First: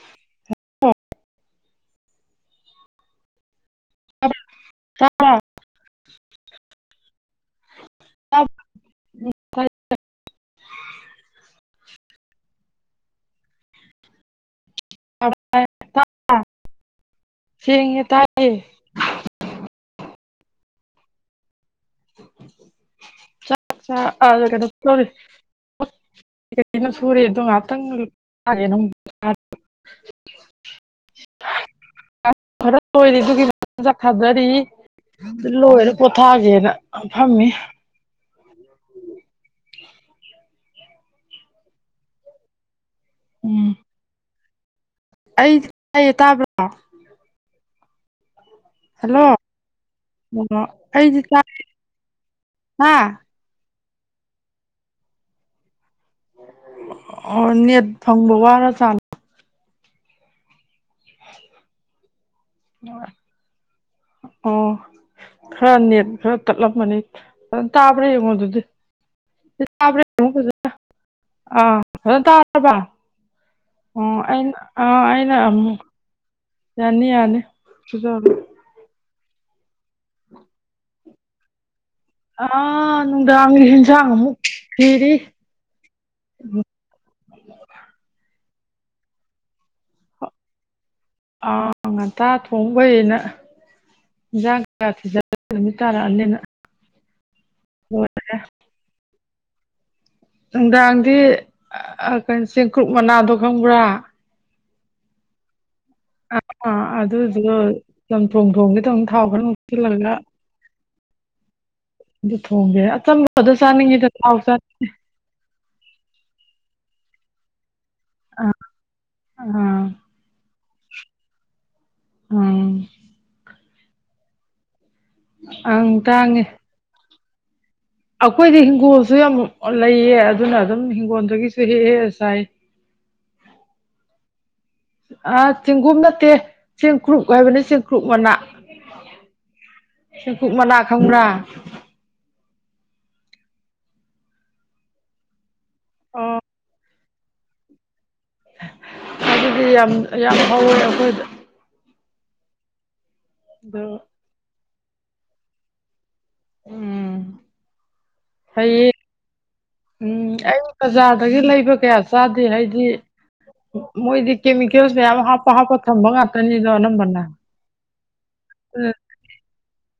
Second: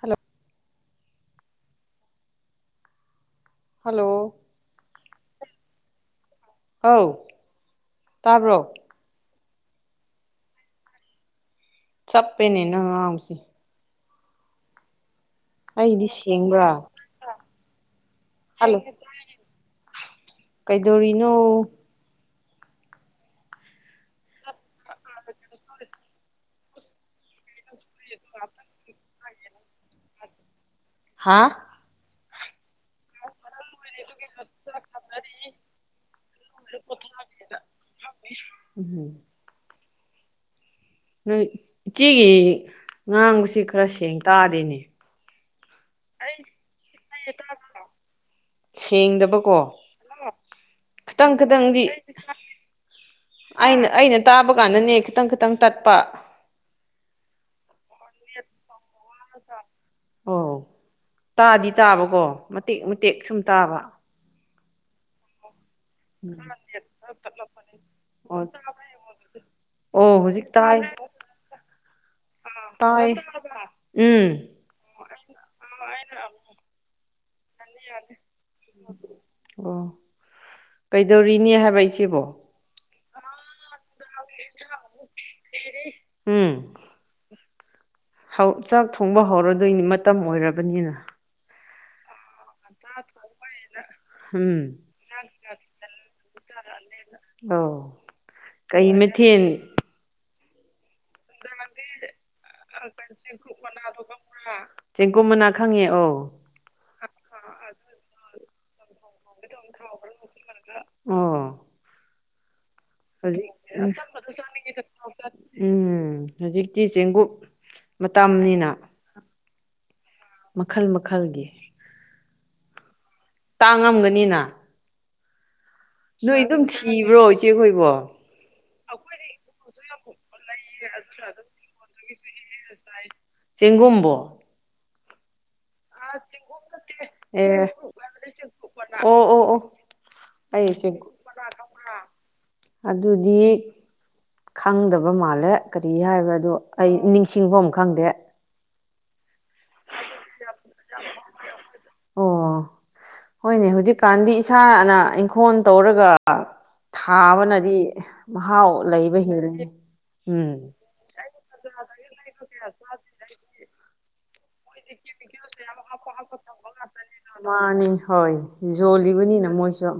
Hello hello ꯇꯥꯕ꯭ꯔꯣ [unintelligible] ꯑꯧ ꯇꯥꯕ꯭ꯔꯣ [unintelligible] ꯆꯞꯄꯦꯅꯦ ꯅꯪꯅ ꯉꯥꯡꯕꯁꯦ ꯑꯩꯒꯤꯗꯤ ꯁꯦꯡꯕ꯭ꯔꯥ ꯁꯦꯡꯉꯦ ꯇꯥꯏꯌꯦ ꯍꯜꯂꯣ ꯀꯩꯗꯧꯔꯤꯅꯣ [unintelligible] ꯆꯥꯛ ꯆ ꯑꯥꯗ ꯀꯩꯅꯣ [unintelligible] ꯁꯨꯔꯤ [unintelligible] [unintelligible] ꯍꯥꯥ [unintelligible] ꯈꯔ ꯂꯣꯏꯔꯦ ꯑꯗꯨꯒꯤ [unintelligible] ꯆꯥꯛ ꯍꯥꯖꯔꯤ ꯑꯗꯨ ꯂꯣꯏꯔꯦ ꯄꯣꯊꯥꯒꯦꯅ ꯐꯝꯃꯤ ꯎꯝꯍꯨꯝ [unintelligible] ꯅꯣꯏ ꯏꯆꯦꯒꯤ ꯉꯥꯡꯕꯁꯤ ꯈꯔ ꯁꯦꯡ ꯇꯥꯗꯦꯅꯦ ꯑꯩꯗꯤ ꯇꯥꯏꯌꯦ ꯇꯥꯕ꯭ꯔꯣ ꯇꯥꯏꯌꯦ ꯇꯥꯕ꯭ꯔꯣ ꯍꯜꯂꯣ ꯁꯦꯡꯗꯕꯀꯣ [unintelligible] ꯑꯩꯗꯤ ꯈꯤꯇꯪ ꯇꯥꯏꯌꯦ ꯈꯤꯇꯪꯗꯤ [unintelligible] ꯃꯥ ꯑꯩꯅ ꯑꯩꯅ ꯇꯥꯕ ꯀꯥꯟꯗꯅꯦ ꯈꯤꯇꯪ ꯈꯤꯇꯪ ꯇꯠꯄ ꯑꯣ ꯅꯦꯠ ꯐꯪꯕ ꯋꯥꯔ ꯖꯥꯠꯂꯣ__ [unintelligible] ꯑꯣ ꯇꯥꯗꯤ ꯇꯥꯕꯀꯣ ꯃꯇꯦꯛ ꯃꯇꯦꯛ ꯁꯨꯝ ꯇꯥꯕ ꯑꯣ ꯈꯔ ꯅꯦꯠ ꯎꯝ ꯈꯔ ꯇꯠꯂꯝꯃꯅꯤ ꯑꯗꯣ ꯇꯥꯕ꯭ꯔꯥ ꯌꯦꯡꯉꯣ ꯑꯣ ꯑꯗꯨꯗꯤ ꯇꯥꯕ꯭ꯔꯥ ꯑꯣ ꯌꯦꯡꯉꯣ ꯍꯧꯖꯤꯛ ꯐꯖꯅ ꯇꯥꯏ ꯑꯥ ꯐꯖꯅ ꯇꯥꯔꯕ ꯇꯥꯏ ꯑꯣ ꯎꯝ ꯑꯩꯅ ꯑꯥ ꯑꯩꯅ ꯑꯃꯨꯛ ꯌꯥꯅꯤ ꯌꯥꯅꯤ ꯁꯨꯖꯔꯣ. [unintelligible] ꯑꯣ ꯀꯩꯗꯧꯔꯤꯅꯦ ꯍꯥꯏꯕ ꯏꯆꯦꯕꯣ ꯑꯥ ꯅꯨꯡꯗꯥꯡꯒꯤ ꯍꯦꯟꯖꯥꯡ ꯑꯃꯨꯛ ꯊꯤꯔꯤ [unintelligible] ꯍꯧ ꯆꯥꯛ ꯊꯣꯡꯕ ꯍꯧꯔꯗꯣꯏꯅꯤ ꯃꯇꯝ ꯑꯣꯏꯔꯕꯅꯤꯅ ꯑꯧ ꯉꯟꯇꯥ ꯊꯣꯡ__ ꯊꯣꯡꯕꯩꯅ ꯏꯟꯁꯥꯡ ꯎꯝ ꯀꯌꯥ ꯊꯤꯖꯜꯂꯤ ꯅꯨꯃꯤꯠ ꯇꯥꯔꯛꯑꯅꯦꯅ [unintelligible] ꯑꯣ ꯀꯩ ꯃꯊꯦꯟ ꯅꯨꯡꯗꯥꯡꯗꯤ ꯀꯩꯅꯣ ꯆꯦꯡꯀ꯭ꯔꯨꯞ ꯃꯅꯥꯗꯣ ꯈꯪꯕ꯭ꯔꯥ ꯆꯦꯡꯀꯨꯞ ꯃꯅꯥ ꯈꯪꯉꯦ ꯑꯧ ꯑ ꯑꯗꯨꯗꯣ ꯆꯝꯊꯣꯡ ꯊꯣꯡꯒꯦꯇꯧꯅꯦ ꯊꯥꯎ ꯈꯔ__ [unintelligible] ꯍꯥꯞꯆꯤꯜꯂꯒ ꯑꯣ ꯑꯗꯨ ꯊꯣꯡꯒꯦꯅ__ ꯍꯧꯖꯤꯛ ꯑꯆꯝꯕꯗ ꯆꯥꯅꯤꯡꯉꯤꯗ ꯊꯥꯎ ꯆꯥꯅꯤꯡꯗꯦ ꯎꯝ ꯍꯧꯖꯤꯛꯇꯤ ꯆꯦꯡꯒꯨꯞ ꯃꯇꯝꯅꯤꯅ ꯑꯥ ꯃꯈꯜ ꯃꯈꯜꯒꯤ ꯎꯝ ꯇꯥꯡꯉꯝꯒꯅꯤꯅ ꯑꯪ ꯅꯣꯏ ꯇꯥꯡꯉꯦ ꯑꯗꯨꯝ ꯊꯤꯕ꯭ꯔꯣ ꯏꯆꯦꯈꯣꯏꯕꯣ ꯑꯩꯈꯣꯏꯗꯤ ꯍꯤꯡꯒꯣꯜꯁꯨ ꯌꯥꯝ ꯂꯩꯌꯦ ꯑꯗꯨꯅ ꯑꯗꯨꯝ ꯍꯤꯡꯒꯣꯜꯗꯒꯤꯁꯨ ꯍꯦꯛꯑꯦ ꯉꯁꯥꯏ ꯁꯥꯏ ꯆꯦꯡꯒꯨꯝꯕꯣ ꯑ ꯆꯦꯡꯒꯨꯝꯝ ꯅꯠꯇꯦ ꯆꯦꯡꯀ꯭ꯔꯨꯞ ꯍꯥꯏꯕꯅꯤ ꯑꯦ ꯆꯦꯡꯀ꯭ꯔꯨꯞ ꯃꯅꯥ ꯑꯣ ꯑꯣ ꯑꯣ ꯁꯦꯡꯀꯨꯨꯞ ꯑꯩ ꯃꯂꯥ ꯆꯦꯡꯀꯨꯞ ꯈꯪꯕ꯭ꯔꯥ ꯑꯗꯨꯗꯤ ꯈꯪꯗꯕ ꯃꯥꯜꯂꯦ ꯀꯔꯤ ꯑꯣ ꯍꯥꯏꯕ꯭ꯔꯥꯗꯣ ꯑꯩ ꯅꯤꯡꯁꯤꯡꯐꯝ ꯑꯃ ꯈꯪꯗꯦ ꯑꯗꯨꯗꯤ ꯌꯥꯝ ꯌꯥꯝ ꯍꯧꯋꯦ ꯑꯩꯈꯣꯏꯗ ꯑꯣ ꯍꯣꯏꯅꯦ ꯑꯗꯨ ꯍꯧꯖꯤꯛꯀꯥꯟꯗꯤ ꯏꯁꯥꯅ ꯏꯪꯈꯣꯜ ꯇꯧꯔꯒ ꯎꯝ ꯊꯥꯕꯅꯗꯤ ꯃꯍꯥꯎ ꯍꯩꯌꯦ ꯂꯩꯕ ꯍꯦꯜꯂꯤꯦ ꯎꯝ ꯕꯖꯥꯔꯗꯒꯤ ꯂꯩꯕ ꯀꯌꯥ ꯆꯥꯗꯦ ꯍꯥꯏꯗꯤ ꯃꯣꯏꯗꯤ ꯀꯦꯃꯤꯀꯦꯜꯁ ꯃꯌꯥꯝ ꯍꯥꯞꯄ ꯍꯥꯞꯄ ꯊꯝꯕ ꯉꯥꯛꯇꯅꯤꯗꯣ ꯑꯅꯝꯕꯅ ꯃꯥꯅꯤ ꯍꯣꯏ ꯌꯣꯜꯂꯤꯕꯅꯤꯅ ꯃꯣꯏꯁꯨ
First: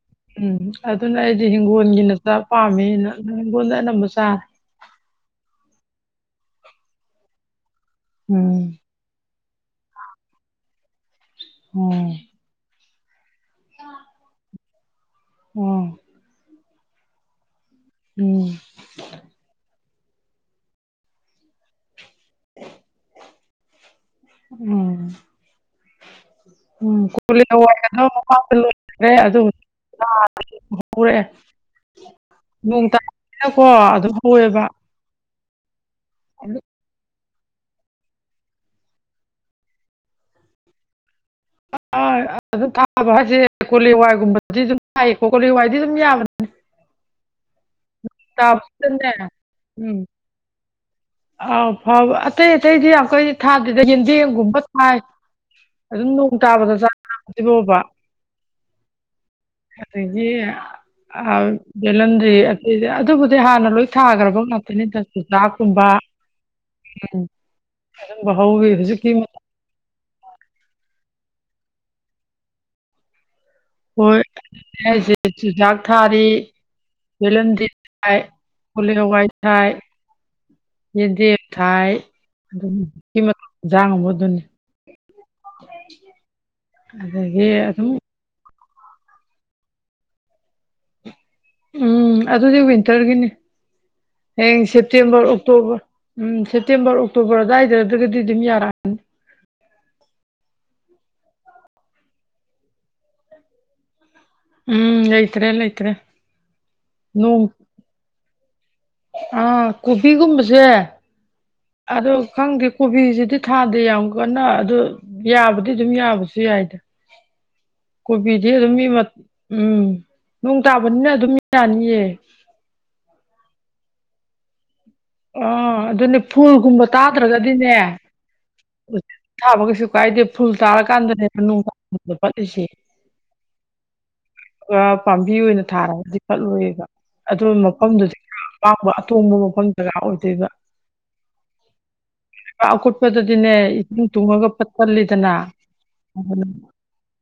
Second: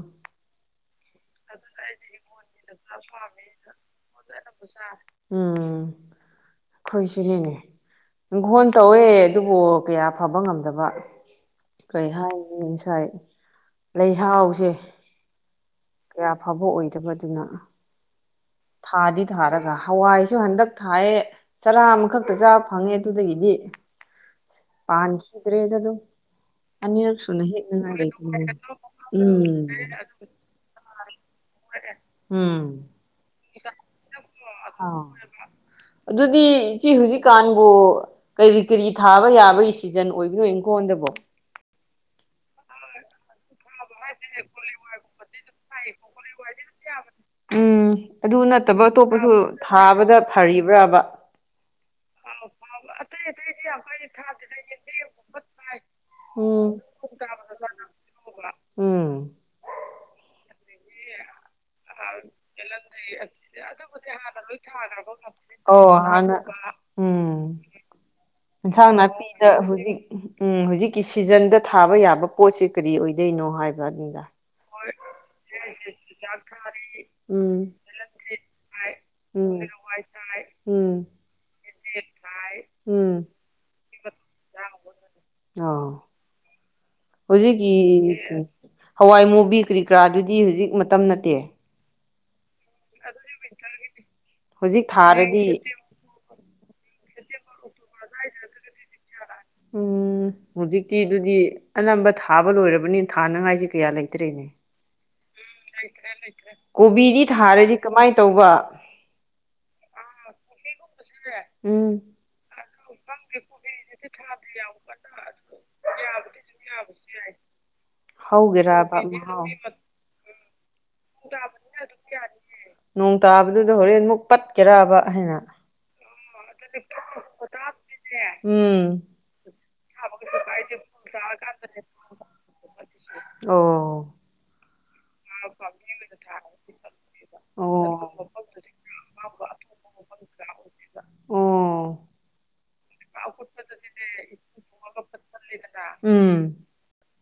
ꯎꯝ ꯑꯗꯨꯅ ꯑꯩꯗꯤ ꯍꯤꯡꯒꯣꯜꯒꯤꯅꯆꯥ ꯄꯥꯝꯃꯤ ꯍꯤꯡꯒꯣꯜꯗ ꯑꯅꯝꯕ ꯆꯥꯔꯦ ꯎꯝ ꯈꯣꯏꯁꯨꯅꯦꯅꯦ ꯍꯟ ꯎꯝ ꯇꯧ ꯑꯗꯨꯕꯨ ꯀꯌꯥ ꯐꯕ ꯉꯝꯗꯕ ꯀꯩ ꯎꯝ ꯍꯥꯏ ꯉꯁꯥꯏ ꯂꯩꯍꯥꯎꯁꯦ ꯎꯝ ꯀꯌꯥ ꯐꯕ ꯑꯣꯏꯗꯕꯗꯨꯅ ꯎꯝ ꯊꯥꯗꯤ ꯊꯥꯔꯒ ꯍꯋꯥꯏꯁꯨ ꯍꯟꯗꯛ ꯊꯥꯏꯑ ꯆꯔꯥ ꯑꯃꯈꯛꯇ ꯆꯥꯕ ꯐꯪꯉꯦ ꯑꯗꯨꯗꯒꯤꯗꯤ ꯎꯝ ꯄꯗꯔꯦꯗ ꯑꯗꯨꯣ ꯎꯝ ꯑꯅꯤꯔ ꯁꯅ ꯀꯣꯂꯤ ꯍꯦ ꯍꯋꯥꯏꯒꯗꯣ ꯃꯄꯥꯛꯇ ꯎꯝ ꯍꯔꯦ ꯎꯝ ꯩꯅ ꯀꯣ ꯑꯗꯨ ꯍꯧꯋꯦꯕ ꯑꯥ ꯑꯗꯨꯗꯤ ꯏꯆꯦ ꯍꯧꯖꯤꯛ ꯍꯧꯖꯤꯛꯀꯥꯟꯕꯨ ꯀꯔꯤ ꯀꯔꯤ ꯊꯥꯕ ꯌꯥꯕꯒꯤ ꯁꯤꯖꯟ ꯑꯣꯏꯕꯅꯣ ꯑꯩꯪꯈꯣꯟꯗꯕꯨꯣ ꯊꯥꯕ ꯍꯥꯏꯁꯦ ꯀꯣꯂꯦ ꯋꯥꯏꯒꯨꯝꯕꯗꯤ ꯑꯗꯨꯝ ꯊꯥꯏꯌꯦꯀꯣ ꯀꯣꯂ ꯋꯥꯏꯗꯤ ꯑꯗꯨꯝ ꯌꯥꯕꯅꯤꯅꯦ ꯎꯝ ꯑꯗꯨ ꯅꯠꯇꯕ ꯇꯥꯕꯁꯤꯗꯅꯦ ꯑꯇꯣꯞꯄꯁꯨ ꯎꯝ ꯊꯥꯕꯗ ꯐꯔꯤꯕ꯭ꯔꯕ ꯑꯥꯎ ꯐꯥꯎꯕ ꯑꯇꯩ ꯑꯇꯩꯗꯤ ꯌꯥꯝ ꯀꯩꯗꯤ ꯊꯥꯗꯗ ꯌꯦꯟꯖꯦꯝꯒꯨꯝꯕ ꯊꯥꯏ ꯑꯗꯨꯝ ꯅꯣꯡ ꯎꯝ ꯇꯥꯕꯗ ꯆ ꯑꯗꯨꯗꯤꯕꯣꯕ ꯎꯝ ꯑꯗꯒꯤ ꯕꯦꯂꯟꯗ꯭ꯔꯤ ꯑꯇꯩꯗꯤ ꯑꯗꯨꯕꯨꯗꯤ ꯍꯥꯟꯅ ꯂꯣꯏ ꯊꯥꯈ꯭ꯔꯕ ꯉꯥꯛꯇꯅꯤꯗ ꯆꯨꯖꯥꯛ ꯑꯣꯅ ꯎꯝ ꯐꯪꯕ ꯍꯧꯥꯎꯋꯤ ꯍꯧꯖꯤꯛꯀꯤ ꯃꯇꯝ ꯅꯥꯄꯤꯗ ꯍꯧꯖꯤꯛ ꯎꯝ ꯍꯧꯖꯤꯛꯀꯤ ꯁꯤꯖꯟꯗ ꯊꯥꯕ ꯌꯥꯕ ꯄꯣꯠꯁꯤꯦ ꯀꯔꯤ ꯑꯣꯏꯗꯣꯏꯅꯣ ꯍꯥꯏꯕ ꯍꯣꯏ ꯑꯗꯨꯗ ꯑꯩꯁꯦ ꯆꯨꯖꯥꯛ ꯊꯥꯔꯤ ꯎꯝ ꯕꯦꯂꯦꯟꯗ꯭ꯔꯤ ꯀꯂꯤ ꯀ ꯋꯥꯥꯏ ꯎꯝ ꯊꯥꯏ ꯎꯝ ꯌꯦꯗꯤ ꯊꯥꯏ ꯎꯝ ꯑꯗꯨꯀꯤꯖꯥꯡꯕ ꯑꯗꯨꯅꯤ ꯑꯥ ꯍꯧꯖꯤꯛꯀꯤ ꯍꯋꯥꯏ ꯃꯨꯕꯤ ꯀꯔꯤꯀꯔꯥꯗꯨꯗꯤ ꯍꯧꯖꯤꯛ ꯃꯇꯝ ꯅꯠꯇꯦ ꯎꯝ ꯑꯗꯨꯗꯤ ꯋꯤꯟꯇꯔꯒꯤꯅꯤ ꯍꯌꯦꯡ ꯍꯧꯖꯤꯛ ꯁꯦꯞꯇꯦꯝꯕꯔ ꯊꯥꯔꯗꯤ ꯑꯣꯛꯇꯣꯕꯔ ꯎꯝ ꯁꯦꯞꯇꯦꯝꯕꯔ ꯑꯣꯛꯇꯣꯕꯔ ꯑꯗꯨꯋꯥꯏꯗ꯭ꯔꯒꯗꯤ ꯑꯗꯨꯝ ꯌꯥꯔꯛꯑꯅꯤ ꯎꯝ ꯍꯧꯖꯤꯛꯇꯤ ꯑꯗꯨꯗꯤ ꯑꯅꯝꯕ ꯊꯥꯕ ꯂꯣꯏꯔꯕꯅꯤ ꯊꯥꯅꯉꯥꯏꯁꯦ ꯀꯌꯥ ꯂꯩꯇ꯭ꯔꯦꯅꯦ ꯎꯝ ꯂꯩꯇ꯭ꯔꯦ ꯂꯩꯇ꯭ꯔꯦ ꯀꯣꯕꯤꯗꯤ ꯅꯣꯡ ꯊꯥꯔꯗꯤ ꯀꯃꯥꯏꯅ ꯇꯧꯕ ꯑꯥ ꯀꯣꯕꯤꯒꯨꯝꯕꯁꯦ ꯁ ꯑꯗꯣ ꯈꯪꯗꯦ ꯀꯣꯕꯤꯁꯤꯗꯤ ꯊꯥꯗꯦ ꯌꯥꯝ ꯀꯟꯅ ꯑꯗꯨ ꯌꯥꯕꯗꯤ ꯑꯗꯨꯝ ꯌꯥꯕꯁꯨ ꯌꯥꯏꯗ ꯀꯣꯕꯤꯗꯤ ꯑꯗꯨꯝ ꯃꯤ ꯍꯧꯒꯦꯔꯕ ꯃꯍꯥꯎ ꯎꯝ ꯅꯣꯡ ꯇꯥꯕꯅꯤꯅ ꯑꯗꯨꯝ ꯃꯤ ꯌꯥꯅꯤꯌꯦ ꯅꯣꯡ ꯇꯥꯕꯗꯨꯗ ꯍꯣꯔꯦꯟ ꯑꯃꯨꯛ ꯄꯠ ꯇꯦꯔꯕ ꯍꯩ ꯑ ꯑꯗꯨꯅꯦ ꯐꯨꯜꯒꯨꯝꯕ ꯇꯥꯗ꯭ꯔꯒꯗꯤꯅꯦ ꯎꯝ ꯊꯥꯕ ꯀꯩꯁꯨ ꯀꯥꯏꯗꯦ ꯐꯨꯜ ꯇꯥꯔꯀꯥꯟꯗ ꯍꯦꯟꯅꯣꯡꯗ ꯄꯠꯂꯤꯁꯦ ꯑꯣ ꯑꯥ ꯄꯥꯝꯕꯤ ꯑꯣꯏꯅ ꯊꯥꯔꯒꯗꯤ ꯐꯠꯂꯣꯏꯌꯦꯕ ꯑꯗꯨ ꯃꯐꯝꯗꯨꯗꯤ ꯑꯣ ꯑꯄꯥꯝꯕ ꯑꯇꯣꯡꯕ ꯃꯐꯝ ꯗꯔꯀꯥꯔ ꯑꯣꯏꯗꯣꯏꯕ ꯑꯣ ꯑꯀꯨꯠꯄꯗꯗꯤꯅꯦ ꯏꯁꯤꯡ ꯇꯨꯡꯉꯒ ꯄꯠꯀꯜꯂꯤꯗꯅ ꯎꯝ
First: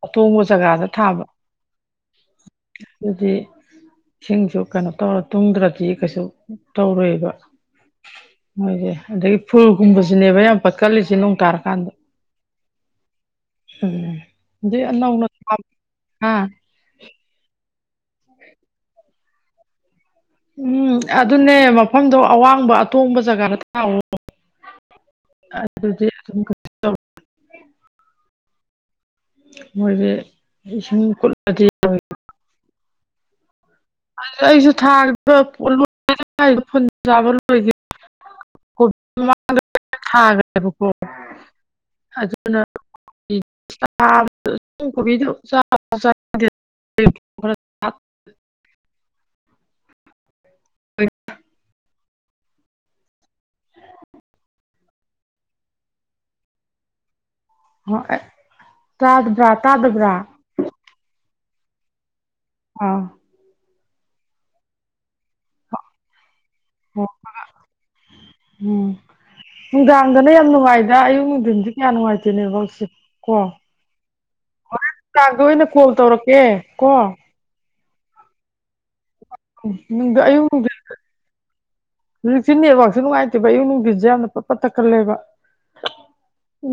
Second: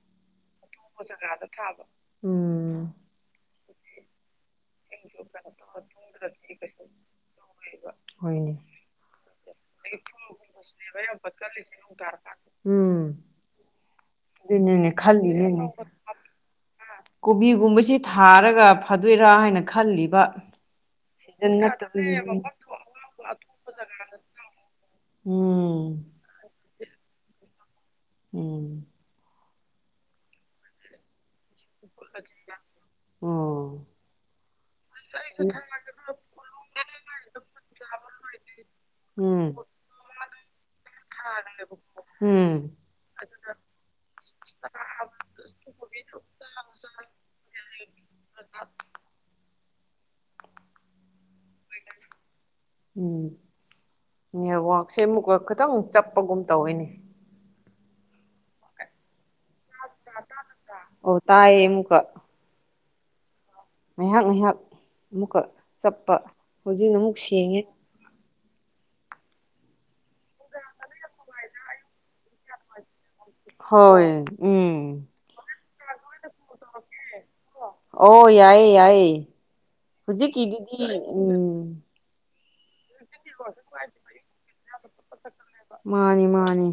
ꯑꯇꯣꯡꯕ ꯖꯒꯥꯗ ꯊꯥꯕ ꯎꯝ ꯑꯗꯨꯗꯤ ꯏꯁꯤꯡꯁꯨ ꯀꯩꯅꯣ ꯇꯧꯔ ꯇꯨꯡꯗ꯭ꯔꯗꯤ ꯀꯩꯁꯨ ꯇꯧꯔꯣꯏꯕ ꯑꯣꯏꯕ ꯃꯣꯏꯁꯦ ꯑꯗꯒꯤ ꯐꯨꯜꯒꯨꯝꯕꯁꯤꯅꯦꯕ ꯌꯥꯝ ꯄꯠꯀꯜꯂꯤꯁꯦ ꯅꯣꯡ ꯇꯥꯔꯀꯥꯟꯗ ꯎꯝ ꯎꯝ ꯗꯨꯏ ꯑꯗꯨꯅꯅꯦ ꯑꯅꯧꯅꯥ ꯈꯜꯂꯤꯅꯤꯅꯦ [unintelligible] ꯍꯥ ꯀꯣꯕꯤꯒꯨꯝꯕꯁꯤ ꯊꯥꯔꯒ ꯐꯥꯗꯣꯏꯔꯥ ꯍꯥꯏꯅ ꯈꯜꯂꯤꯕ ꯎꯝ ꯁꯤꯖꯟ ꯑꯗꯨꯅꯦ ꯃꯐꯝꯗꯣ ꯅꯠꯇꯕꯒꯤ ꯑꯋꯥꯡꯕ ꯑꯇꯣꯡꯕ ꯖꯒꯥꯗ ꯊꯥꯑꯣ ꯎꯝ ꯑꯗꯨꯗꯤ ꯑꯗꯨꯃ ꯀꯩ ꯎꯝ ꯃꯣꯏꯁꯦ ꯏꯁꯤꯡ ꯀꯨꯜ ꯑꯣ ꯑꯗꯨ ꯑꯩꯁꯨ ꯊꯥꯗꯕꯣ [unintelligible] ꯆꯥꯕ ꯂꯣꯏꯗꯦ ꯀꯣꯕꯤ ꯎꯝ ꯃꯃꯥꯡꯗ ꯊꯥꯒꯔꯦꯕꯥꯀꯣ ꯎꯝ [unintelligible] [unintelligible] ꯎꯝ ꯅꯦꯠꯋꯥꯛꯁꯦ ꯑꯃꯨꯛꯀ ꯈꯤꯇꯪ ꯆꯞꯄꯒꯨꯝ ꯇꯧꯏꯅꯦ ꯍꯣꯏ ꯇꯥꯗꯕ꯭ꯔꯥ ꯇꯥꯗꯕ꯭ꯔꯥ ꯑꯣ ꯇꯥꯏꯌꯦ ꯑꯃꯨꯀ ꯑꯥ ꯉꯥꯏꯍꯥꯛ ꯉꯥꯏꯍꯥꯛ ꯑꯃꯨꯛꯀ ꯆꯞꯄ ꯍꯧꯖꯤꯛꯅ ꯑꯃꯨꯛ ꯁꯦꯡꯉꯦ ꯎꯝ ꯅꯨꯡꯗꯥꯡꯗꯅ ꯌꯥꯝ ꯅꯨꯡꯉꯥꯏꯗ ꯑꯌꯨꯛ ꯅꯨꯡꯊꯤꯟꯗꯤ ꯀꯌꯥ ꯅꯨꯡꯉꯥꯏꯇꯦ ꯅꯦꯠꯋꯥꯛꯁꯦ ꯀꯣ ꯍꯣꯏ ꯍꯣꯔꯦꯟ ꯎꯝ ꯀꯥꯡꯗ ꯑꯣꯏꯅ ꯀꯣꯜ ꯇꯧꯔꯛꯀꯦ ꯀꯣ ꯑꯣ ꯌꯥꯏꯌꯦ ꯌꯥꯏꯌꯦ ꯍꯧꯖꯤꯛꯀꯤꯗꯨꯗꯤ ꯎꯝ ꯍꯨꯖꯤꯛꯁꯤ ꯅꯦꯠꯋꯥꯛ ꯃꯥꯅꯤ ꯃꯥꯅꯤ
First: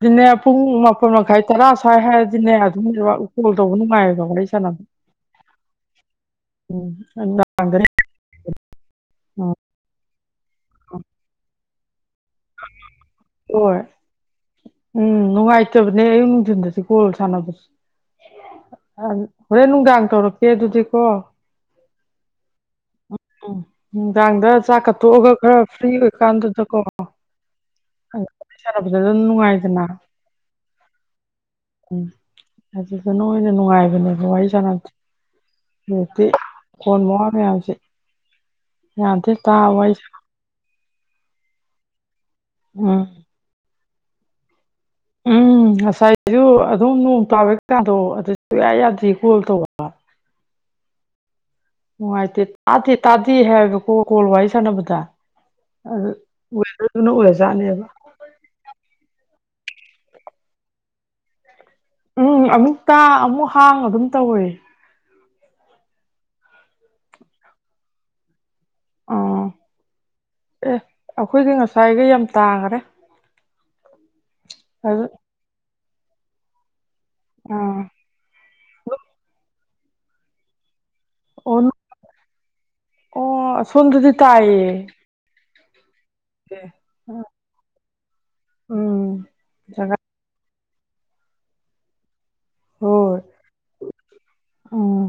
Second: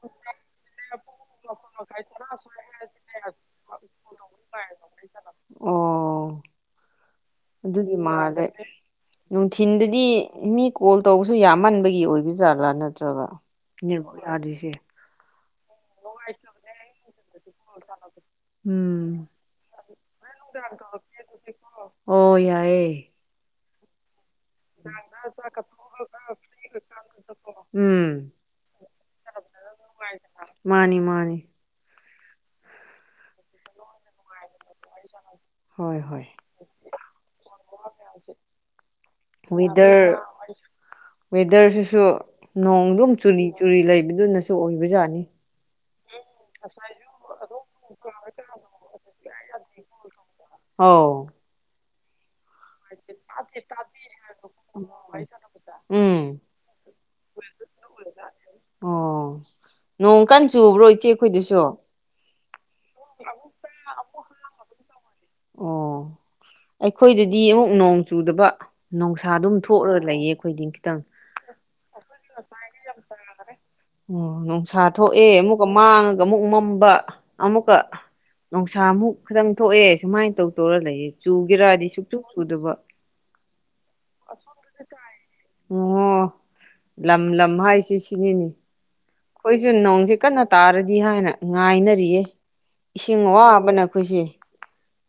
ꯑꯗꯨꯅꯦ ꯄꯨꯡ ꯃꯥꯄꯟ ꯃꯈꯥꯏ ꯇꯔꯥ ꯁ꯭ꯋꯥꯏ ꯍꯥꯏꯔꯗꯤꯅꯦ ꯑꯗꯨꯝ ꯅꯦꯠꯋꯥꯛ ꯀꯣꯜ ꯇꯧꯕ ꯅꯨꯡꯉꯥꯏꯌꯦꯕꯥ ꯋꯥꯔꯤꯁꯥꯟꯅ ꯑꯣ ꯎꯝ ꯈꯪꯕ ꯑꯗꯨꯒꯤ ꯃꯥꯜꯂꯦ ꯅꯨꯡꯊꯤꯟꯗꯗꯤ ꯃꯤ ꯀꯣꯜ ꯇꯧꯕꯁꯨ ꯌꯥꯝꯃꯟꯕꯒꯤ ꯑꯣꯏꯕ ꯔꯥ ꯅꯠꯇ꯭ꯔꯒ ꯍꯣꯏ ꯅꯦꯠꯋꯥꯛ ꯌꯥꯔ ꯍꯨꯖꯤꯁꯦ ꯎꯝ ꯅꯨꯡꯉꯥꯏꯇꯕꯅꯦ ꯑꯌꯨꯛ ꯅꯨꯡꯊꯤꯟꯗꯁꯨ ꯀꯣꯜ ꯁꯥꯟꯅꯕꯁꯤ ꯎꯝ ꯍꯣꯔꯦꯟ ꯅꯨꯡꯗꯥꯡ ꯇꯧꯔꯛꯀꯦ ꯑꯗꯨꯗꯤꯀꯣ ꯑꯣ ꯌꯥꯏꯌꯦ ꯎꯝ ꯎ ꯅꯨꯡꯗꯥꯡꯗ ꯆꯥꯛ ꯀꯠꯇꯣꯛꯑꯒ ꯈꯔ ꯐ꯭ꯔꯤ ꯑꯣꯏꯀꯥꯟꯗꯨꯗꯀꯣ ꯎꯝ ꯑꯥ ꯋꯥꯔꯤ ꯁꯥꯅꯕꯥꯗꯗꯨꯝ ꯅꯨꯉꯥꯏꯗꯅꯥ ꯃꯥꯅꯤ ꯃꯥꯅꯤ ꯎꯝ ꯑꯗꯨꯗ ꯅ ꯑꯣꯏꯅ ꯅꯨꯡꯉꯥꯏꯕꯅꯦꯕ ꯋꯥꯔꯤ ꯁꯥꯟꯅꯕ ꯍꯣꯏ ꯍꯧꯖꯤꯛꯇꯤ ꯍꯣꯏ ꯀꯣꯟ ꯃ ꯃꯌꯥꯝꯁꯦ ꯌꯥꯝ ꯊꯤ ꯇꯥꯕ ꯑꯩꯁꯦ ꯋꯦꯗꯔ ꯋꯦꯗꯔꯁꯤꯁꯨ ꯎꯝ ꯅꯣꯡꯗꯨꯝ ꯆꯨꯔꯤ ꯆꯨꯔꯤ ꯂꯩꯕꯗꯨꯅꯁꯨ ꯑꯣꯏꯕ ꯌꯥꯅꯤ ꯎꯝ ꯉꯁꯥꯏꯁꯨ ꯑꯗꯨꯝ ꯅꯣꯡ ꯇꯥꯕꯀꯥꯟꯗꯣꯛ ꯑꯗꯨ ꯁꯨꯌꯥ ꯌꯥꯗꯦ ꯀꯣꯜ ꯇꯧꯕ ꯑꯥꯎ ꯅꯨꯡꯉꯥꯏꯇꯦ ꯇꯥꯗꯦ ꯇꯥꯗꯦ ꯍꯥꯏꯒ ꯀꯣ ꯀꯣꯜ ꯋꯥꯔꯤ ꯁꯥꯟꯅꯕꯗ ꯑꯗꯨ ꯎꯝ ꯋꯦꯗꯔꯗꯨꯅ ꯑꯣꯏꯔꯖꯥꯠꯅꯦꯕ ꯑꯣ ꯅꯣꯡ ꯀꯥꯟ ꯆꯨꯕ꯭ꯔꯣ ꯏꯆꯦ ꯑꯩꯈꯣꯏꯗꯨꯁꯨ ꯎꯝ ꯑꯃꯨꯛ ꯇꯥ ꯑꯃꯨꯛ ꯍꯥꯡꯉ ꯑꯗꯨꯝ ꯇꯧꯋꯦ ꯑꯣ ꯑꯩꯈꯣꯏꯗꯗꯤ ꯑꯃꯨꯛ ꯅꯣꯡ ꯆꯨꯗꯕ ꯅꯨꯡꯁꯥ ꯑꯥ ꯑꯗꯨꯝ ꯊꯣꯛꯂꯒ ꯂꯩꯌꯦ ꯑꯩꯈꯣꯏꯗꯤ ꯑꯦ ꯈꯤꯇꯪ ꯑꯩꯈꯣꯏꯗꯤ ꯉꯁꯥꯏꯒ ꯌꯥꯝ ꯇꯥꯈꯔꯦ ꯑꯣ ꯅꯨꯡꯁꯥ ꯑꯗꯨ ꯊꯣꯛꯑꯦ ꯑꯃꯨꯛꯀ ꯃꯥꯡꯉꯒ ꯑꯃꯨꯛ ꯃꯝꯕ ꯑꯃꯨꯛꯀ ꯑꯥ ꯅꯨꯡꯁꯥꯃꯨꯛ ꯈꯤꯇꯪ ꯊꯣꯛꯑꯦ ꯁꯨꯃꯥꯏꯅ ꯇꯧ ꯇꯧꯔ ꯂꯩꯔꯤꯁꯦ ꯑꯣ ꯆꯨꯒꯦꯔꯗꯤ ꯁꯨꯛꯁꯨꯨ ꯆꯨꯗꯕ ꯑꯣ ꯑꯁꯣꯝꯗꯗꯤ ꯇꯥꯏꯌꯦ ꯑꯣꯍꯣ ꯂꯝ ꯂꯝ ꯍꯥꯏꯁꯤ ꯁꯤꯅꯤꯅꯤ ꯑꯣ ꯑꯩꯈꯣꯏꯁꯨ ꯅꯣꯡꯁꯤꯦ ꯀꯟꯅ ꯇꯥꯔꯗꯤ ꯍꯥꯏꯅ ꯉꯥꯏꯅꯔꯤꯌꯦ ꯍꯣꯏ ꯏꯁꯤꯡ ꯋꯥꯕꯅ ꯑꯩꯈꯣꯏꯁꯦ ꯎꯝ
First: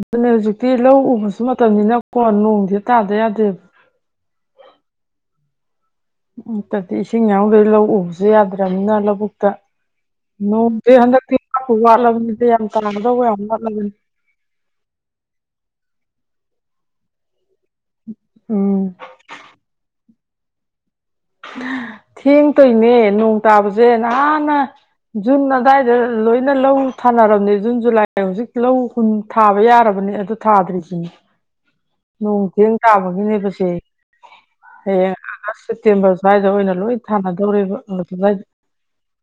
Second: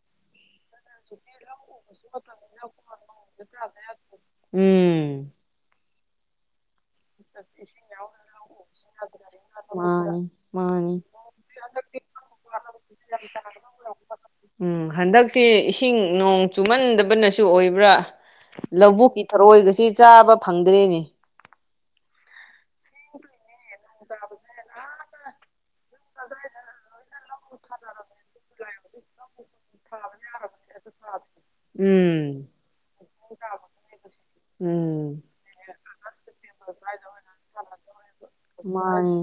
ꯑꯗꯨꯅꯦ ꯍꯧꯖꯤꯛꯇꯤ ꯂꯧ ꯎꯕꯁꯨ ꯃꯇꯝꯅꯤꯅꯀꯣ ꯅꯣꯡꯗꯤ ꯇꯗꯦ ꯑ ꯑꯗꯨ ꯎꯝ ꯠꯇꯗꯤ ꯏꯁꯤꯡ ꯌꯥꯎꯈꯩ ꯂꯧ ꯎꯕꯁꯨ ꯌꯥꯗ꯭ꯔꯅꯤꯅ ꯂꯧꯕꯨꯛꯇ ꯑ ꯅꯣꯡꯗꯤ ꯍꯟꯗꯛꯛꯇꯄꯨ ꯋꯥ ꯂꯕꯅꯤꯗ ꯌꯥꯝ ꯇꯔꯗ ꯌꯥꯝ ꯋꯥ ꯂꯅꯤ ꯎꯝ ꯍꯟꯗꯛꯁꯦ ꯏꯁꯤꯡ ꯅꯣꯡ ꯆꯨꯝꯃꯟꯗꯕꯅꯁꯨ ꯁꯨ ꯑꯣꯏꯕ꯭ꯔꯥ ꯎꯝ ꯂꯧꯕꯨꯛꯀꯤ ꯊꯔꯣꯏꯒꯁꯤ ꯆꯥꯕ ꯐꯪꯗ꯭ꯔꯦꯅꯦ ꯊꯦꯡꯇꯣꯏꯅꯦ ꯅꯣꯡ ꯇꯥꯕꯁꯦ ꯅꯍꯥꯟꯟꯅ ꯖꯨꯟ ꯑꯗꯥꯋꯥꯏꯗ ꯂꯣꯏꯅ ꯂꯧ ꯊꯥꯅꯔꯝꯅꯦ ꯖꯨꯟ ꯖꯨꯂꯥꯏ ꯍꯧꯖꯤꯛ ꯂꯧ ꯍꯨꯟ ꯊꯥꯕ ꯌꯥꯔꯕꯅꯦ ꯑꯗꯨ ꯊꯥꯗ꯭ꯔꯤꯁꯤꯅꯤ ꯎꯝ ꯅꯣꯡꯊꯦꯡ ꯇꯥꯕꯒꯤꯅꯦꯕꯁꯦ ꯍꯌꯦꯡ ꯎꯝ ꯑ ꯁ꯭ꯋꯥꯏꯗ ꯑꯣꯏꯅ ꯂꯣꯏ ꯊꯥꯅꯗꯧꯔꯕꯏꯗ ꯃꯥꯅꯤ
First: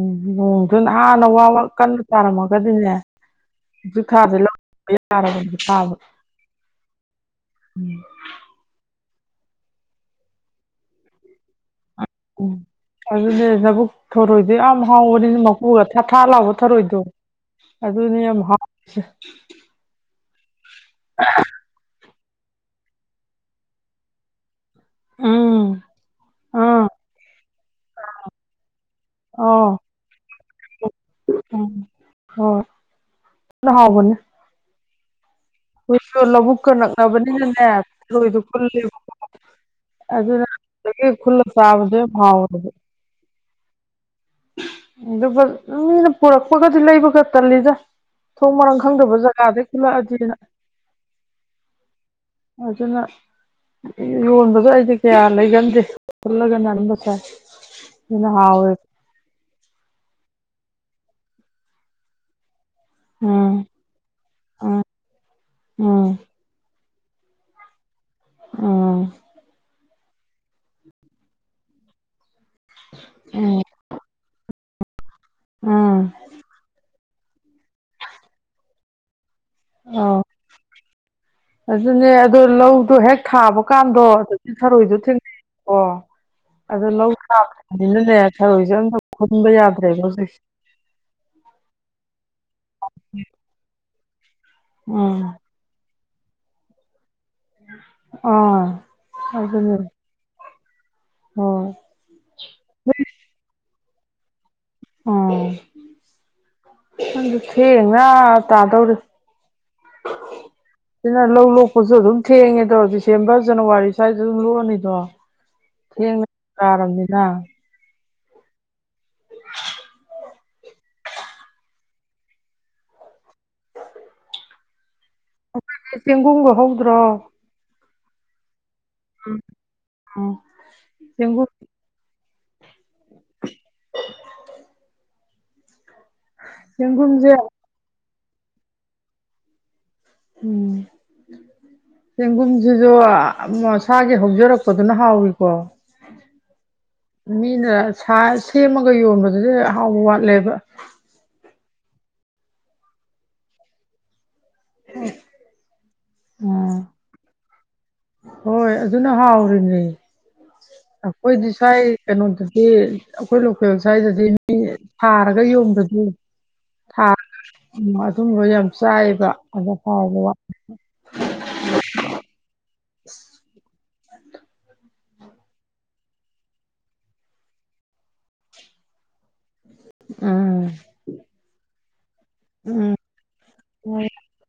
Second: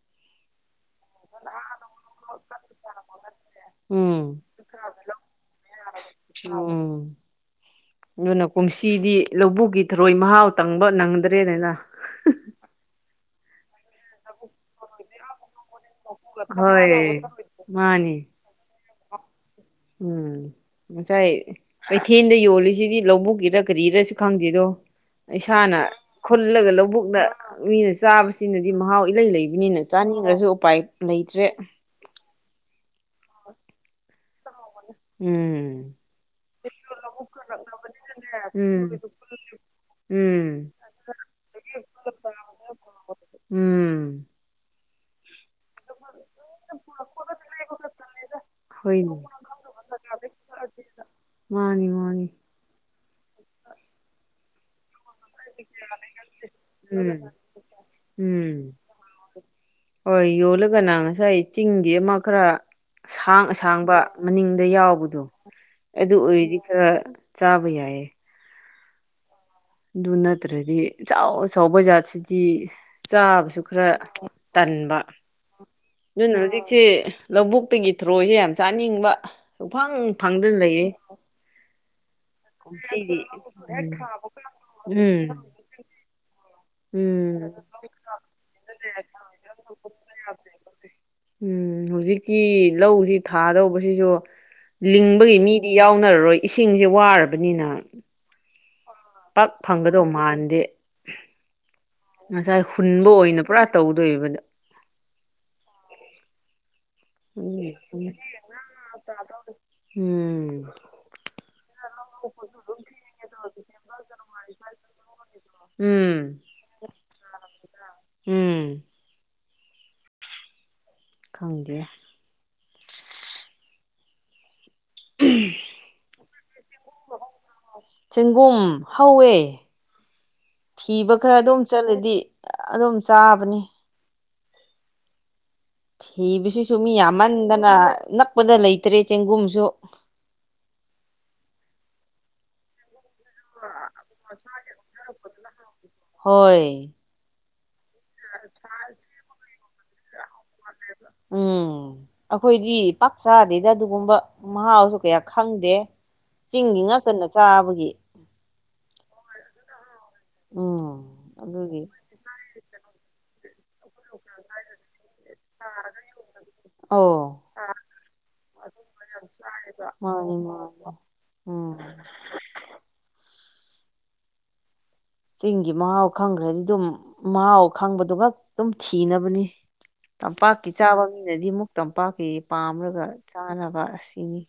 ꯎꯝ ꯎꯝ ꯑꯗꯨꯅ ꯍꯥꯟꯅ ꯋꯥ ꯀꯟꯅ ꯇꯥꯔꯝꯃꯒꯗꯤꯅꯦ ꯖꯤꯨꯀꯥꯥꯁ ꯎꯝ ꯂ ꯌꯥꯔꯕꯥꯕ ꯎꯝ ꯎꯝ ꯑꯗꯨꯅ ꯀꯨꯝꯁꯤꯗꯤ ꯂꯧꯕꯨꯛꯀꯤ ꯊꯔꯣꯏ ꯃꯍꯥꯎ ꯇꯪꯕ ꯅꯪꯗ꯭ꯔꯦꯅꯤꯅ ꯑꯗꯨꯅꯦ ꯂꯕꯨꯛ ꯊꯣꯔꯣꯏꯗꯤꯦ ꯌꯥꯝ ꯍꯥꯎꯕꯅꯤꯅ ꯎꯒ ꯊꯥ ꯊꯥ ꯂꯥꯎꯕ ꯊꯔꯣꯏꯗꯣ ꯍꯣꯏ ꯃꯥꯅꯤ ꯑꯗꯨꯅꯤ ꯌꯥꯝ ꯍꯥꯎ ꯎꯝ ꯃꯁꯥꯏ ꯀꯩꯊꯦꯜꯗ ꯌꯣꯜꯂꯤꯁꯤꯗꯤ ꯂꯧꯕꯨꯛꯀꯤꯔ ꯀꯔꯤꯔꯥꯁꯨ ꯈꯪꯗꯦꯗꯣ ꯏꯁꯥꯅ ꯎꯝ ꯈꯨꯜꯂꯒ ꯑꯥ ꯂꯧꯕꯨꯛꯅ ꯃꯤꯅ ꯆꯥꯕꯁꯤꯅꯗꯤ ꯃꯍꯥꯎ ꯏꯂꯩ ꯑꯧ ꯂꯩꯕꯅꯤꯅ ꯆꯥꯅꯤꯡꯉꯁꯨ ꯎꯄꯥꯏ ꯂꯩꯇ꯭ꯔꯦ ꯍ ꯍꯕꯅꯦ ꯎꯝ ꯑꯩꯈꯣꯏꯁꯨ ꯂꯧꯕꯨꯛꯀ ꯅꯛꯅꯕꯅꯦꯅꯅꯦ ꯎꯝ ꯐꯔꯣꯏꯗꯜꯂꯦꯕ ꯎꯝ ꯑꯖꯤ ꯐꯨꯂ ꯁꯥꯕꯖꯦ ꯐꯥꯎ ꯑꯣꯏꯔꯦ ꯎꯝ ꯑꯗꯨꯒ ꯃꯤꯅ ꯄꯨꯔꯛꯄꯒꯗꯤ ꯂꯩꯕꯒ ꯇꯜꯂꯤꯗ ꯊꯣꯡ ꯃꯔꯥꯡ ꯈꯪꯗꯕ ꯍꯣꯏꯅꯦ ꯖꯒꯥꯗꯩ ꯈꯨꯜꯂꯛꯑꯗꯤꯅ ꯃꯥꯅꯤ ꯃꯥꯅꯤ ꯑꯗꯨꯅ ꯌꯣꯟꯕꯗꯣ ꯑꯩꯗꯤ ꯀꯌꯥ ꯐꯒꯟꯗꯦ ꯐꯜꯒꯟ ꯑꯟꯕꯁ ꯎꯝ ꯏꯅ ꯍꯥꯎ ꯎꯝ ꯍꯣꯏ ꯌꯣꯜꯂꯒꯅ ꯉꯁꯥꯏ ꯆꯤꯡꯒꯤ ꯑꯃ ꯈꯔ ꯑꯁꯥꯡ ꯎꯝ ꯑꯁꯥꯡꯕ ꯃꯅꯤꯡꯗ ꯎꯝ ꯌꯥꯎꯕꯗꯣ ꯑꯗꯨ ꯎꯝ ꯑꯣꯏꯔꯗꯤ ꯈ ꯆꯥꯕ ꯌꯥꯏꯌꯦ ꯎꯝ ꯑꯗꯨ ꯅꯠꯇ꯭ꯔꯗꯤ ꯑꯆ ꯑꯆꯕ ꯖꯥꯠꯁꯤꯗꯤ ꯆꯥꯕꯁꯨ ꯎꯝ ꯈꯔ ꯇꯟꯕ ꯎꯝ ꯑꯗꯨꯅ ꯍꯧꯖꯤꯛꯁꯤꯦ ꯂꯧꯕꯨꯛꯇꯒꯤ ꯊꯣꯔꯣꯏꯁꯦ ꯌꯥꯝ ꯆꯥꯅꯤꯡꯕ ꯁꯨꯐꯪ ꯑꯧ ꯐꯪꯗꯅ ꯂꯩꯔꯤ ꯑꯗꯨꯅꯦ ꯑꯗꯣ ꯂꯧꯗꯣ ꯍꯦꯛ ꯊꯥꯕ ꯀꯥꯟꯗꯣ ꯎꯝ ꯑꯗꯨꯗꯤ ꯊꯔꯣꯏꯗꯣ ꯊꯦꯡꯅꯩ ꯎꯝ ꯑꯣ ꯑꯗꯣ ꯂꯧ ꯎꯝ ꯁꯥꯈ꯭ꯔꯕꯅꯤꯅꯅꯦ ꯊꯔꯣꯏꯁꯦ ꯑꯝꯇ ꯈꯨꯟꯕ ꯌꯥꯗ꯭ꯔꯦꯕ ꯍꯧꯖꯤꯛꯁꯦ ꯎꯝ ꯍꯧꯖꯤꯛꯀꯤ ꯂꯧꯁꯤ ꯊꯥꯗꯧꯕꯁꯤꯁꯨ ꯎꯝ ꯂꯤꯡꯕꯒꯤ ꯃꯤ꯫ ꯗꯤ ꯌꯥꯎꯅꯔꯔꯣꯏ ꯏꯁꯤꯡꯁꯦ ꯋꯥꯔꯕꯅꯤꯅ ꯑ ꯄꯛ ꯐꯪꯒꯗꯧ ꯃꯥꯟꯗꯦ ꯍꯣꯏ ꯉꯁꯥꯏ ꯍꯨꯟꯕ ꯑꯣꯏꯅ ꯄꯨꯔꯥ ꯇꯧꯗꯣꯏꯕꯅꯦ ꯎꯝ ꯑꯗꯨ ꯊꯦꯡꯅ ꯇꯥꯗꯧꯔꯤ ꯎꯝ ꯁꯤꯅ ꯂꯧ ꯂꯣꯛꯄꯁꯨ ꯑꯗꯨꯝ ꯊꯦꯡꯉꯦꯗꯣ ꯗꯤꯁꯦꯝꯕꯔ ꯖꯅꯋꯥꯔꯤ ꯁ꯭ꯋꯥꯏꯗ ꯑꯗꯨꯝ ꯂꯣꯛꯑꯅꯤꯗꯣ ꯎꯝ ꯊꯦꯡꯅ ꯆꯥꯔꯕꯔꯕꯅꯤꯅ ꯎꯝ ꯈꯪꯗꯦ ꯑꯩꯈꯣꯏ ꯆꯦꯡꯒꯨꯝꯒ ꯍꯧꯗ꯭ꯔꯣ꯫ ꯆꯦꯡꯒꯨꯝ ꯍꯧꯋꯦ ꯎꯝ ꯊꯤꯕ ꯈꯔ ꯆꯦꯡꯒꯨꯝ ꯑꯗꯨꯝ꯫ ꯏꯆꯂꯗꯤ ꯑꯗꯨꯝ ꯆꯥꯕꯅꯤ ꯍꯤꯕꯁꯤꯁꯨ ꯃꯤ ꯆꯦꯡꯒꯨꯝꯁꯦ ꯌꯥꯝꯃꯟꯗꯅ ꯅꯛꯄꯗ ꯂꯩꯇ꯭ꯔꯦ ꯆꯦꯡꯒꯨꯝꯁꯨ ꯎꯝ ꯆꯦꯡꯒꯨꯝꯁꯤꯁꯨ ꯃꯁꯥꯒꯤ ꯍꯧꯖꯔꯛꯄꯗꯨꯅ ꯍꯥꯎꯏꯀꯣ ꯍꯣꯏ ꯃꯤꯅ ꯁꯥ ꯁꯦꯝꯃꯒ ꯌꯣꯟꯕꯗꯗꯤ ꯑꯍꯥꯎꯕ ꯋꯥꯠꯂꯦꯕ ꯎꯝ ꯑꯩꯈꯣꯏꯗꯤ ꯄꯥꯛꯆꯥꯗꯩꯗ ꯑꯗꯨꯒꯨꯝꯕ ꯃꯍꯥꯎꯁꯨ ꯀꯌꯥ ꯈꯪꯗꯦ ꯆꯤꯡꯒꯤ ꯎꯝ ꯉꯛꯇꯅ ꯆꯥꯕꯒꯤ ꯍꯣꯏ ꯑꯗꯨꯅ ꯍꯥꯎꯔꯤꯅꯦ ꯎꯝ ꯑꯩꯈꯣꯏꯗꯤ ꯁ꯭ꯋꯥꯏ ꯑꯗꯨꯒꯤ ꯀꯩꯅꯣꯗꯗꯤ ꯑꯩꯈꯣꯏ ꯂꯣꯀꯦꯜ ꯁ꯭ꯋꯥꯏꯗꯗꯤ ꯃꯤ ꯁꯥꯔꯒ ꯌꯣꯟꯕꯗꯤ ꯊꯥ ꯑꯧ ꯑꯗꯨꯝꯕ ꯌꯥꯝ ꯆꯥꯏꯑꯕ ꯑꯗꯣ ꯍꯥꯎꯕ ꯋꯥꯠ꯫ ꯑꯣꯝ [unintelligible] ꯆꯤꯡꯒꯤ ꯃꯍꯥꯎ ꯈꯪꯈ꯭ꯔꯗꯤ ꯑꯗꯨꯝ ꯃꯍꯥꯎ ꯈꯪꯕꯗꯨꯒꯛ ꯑꯗꯨꯝ ꯊꯤꯅꯕꯅꯤ ꯇꯝꯄꯥꯛꯀꯤ ꯎꯝ ꯆꯥꯕ ꯃꯤꯅꯗꯤ ꯑꯃꯨꯛ ꯇꯝꯄꯥꯛꯀꯤ ꯎꯝ ꯄꯥꯝꯔꯒ ꯆꯥꯅꯕ ꯑꯁꯤꯅꯤ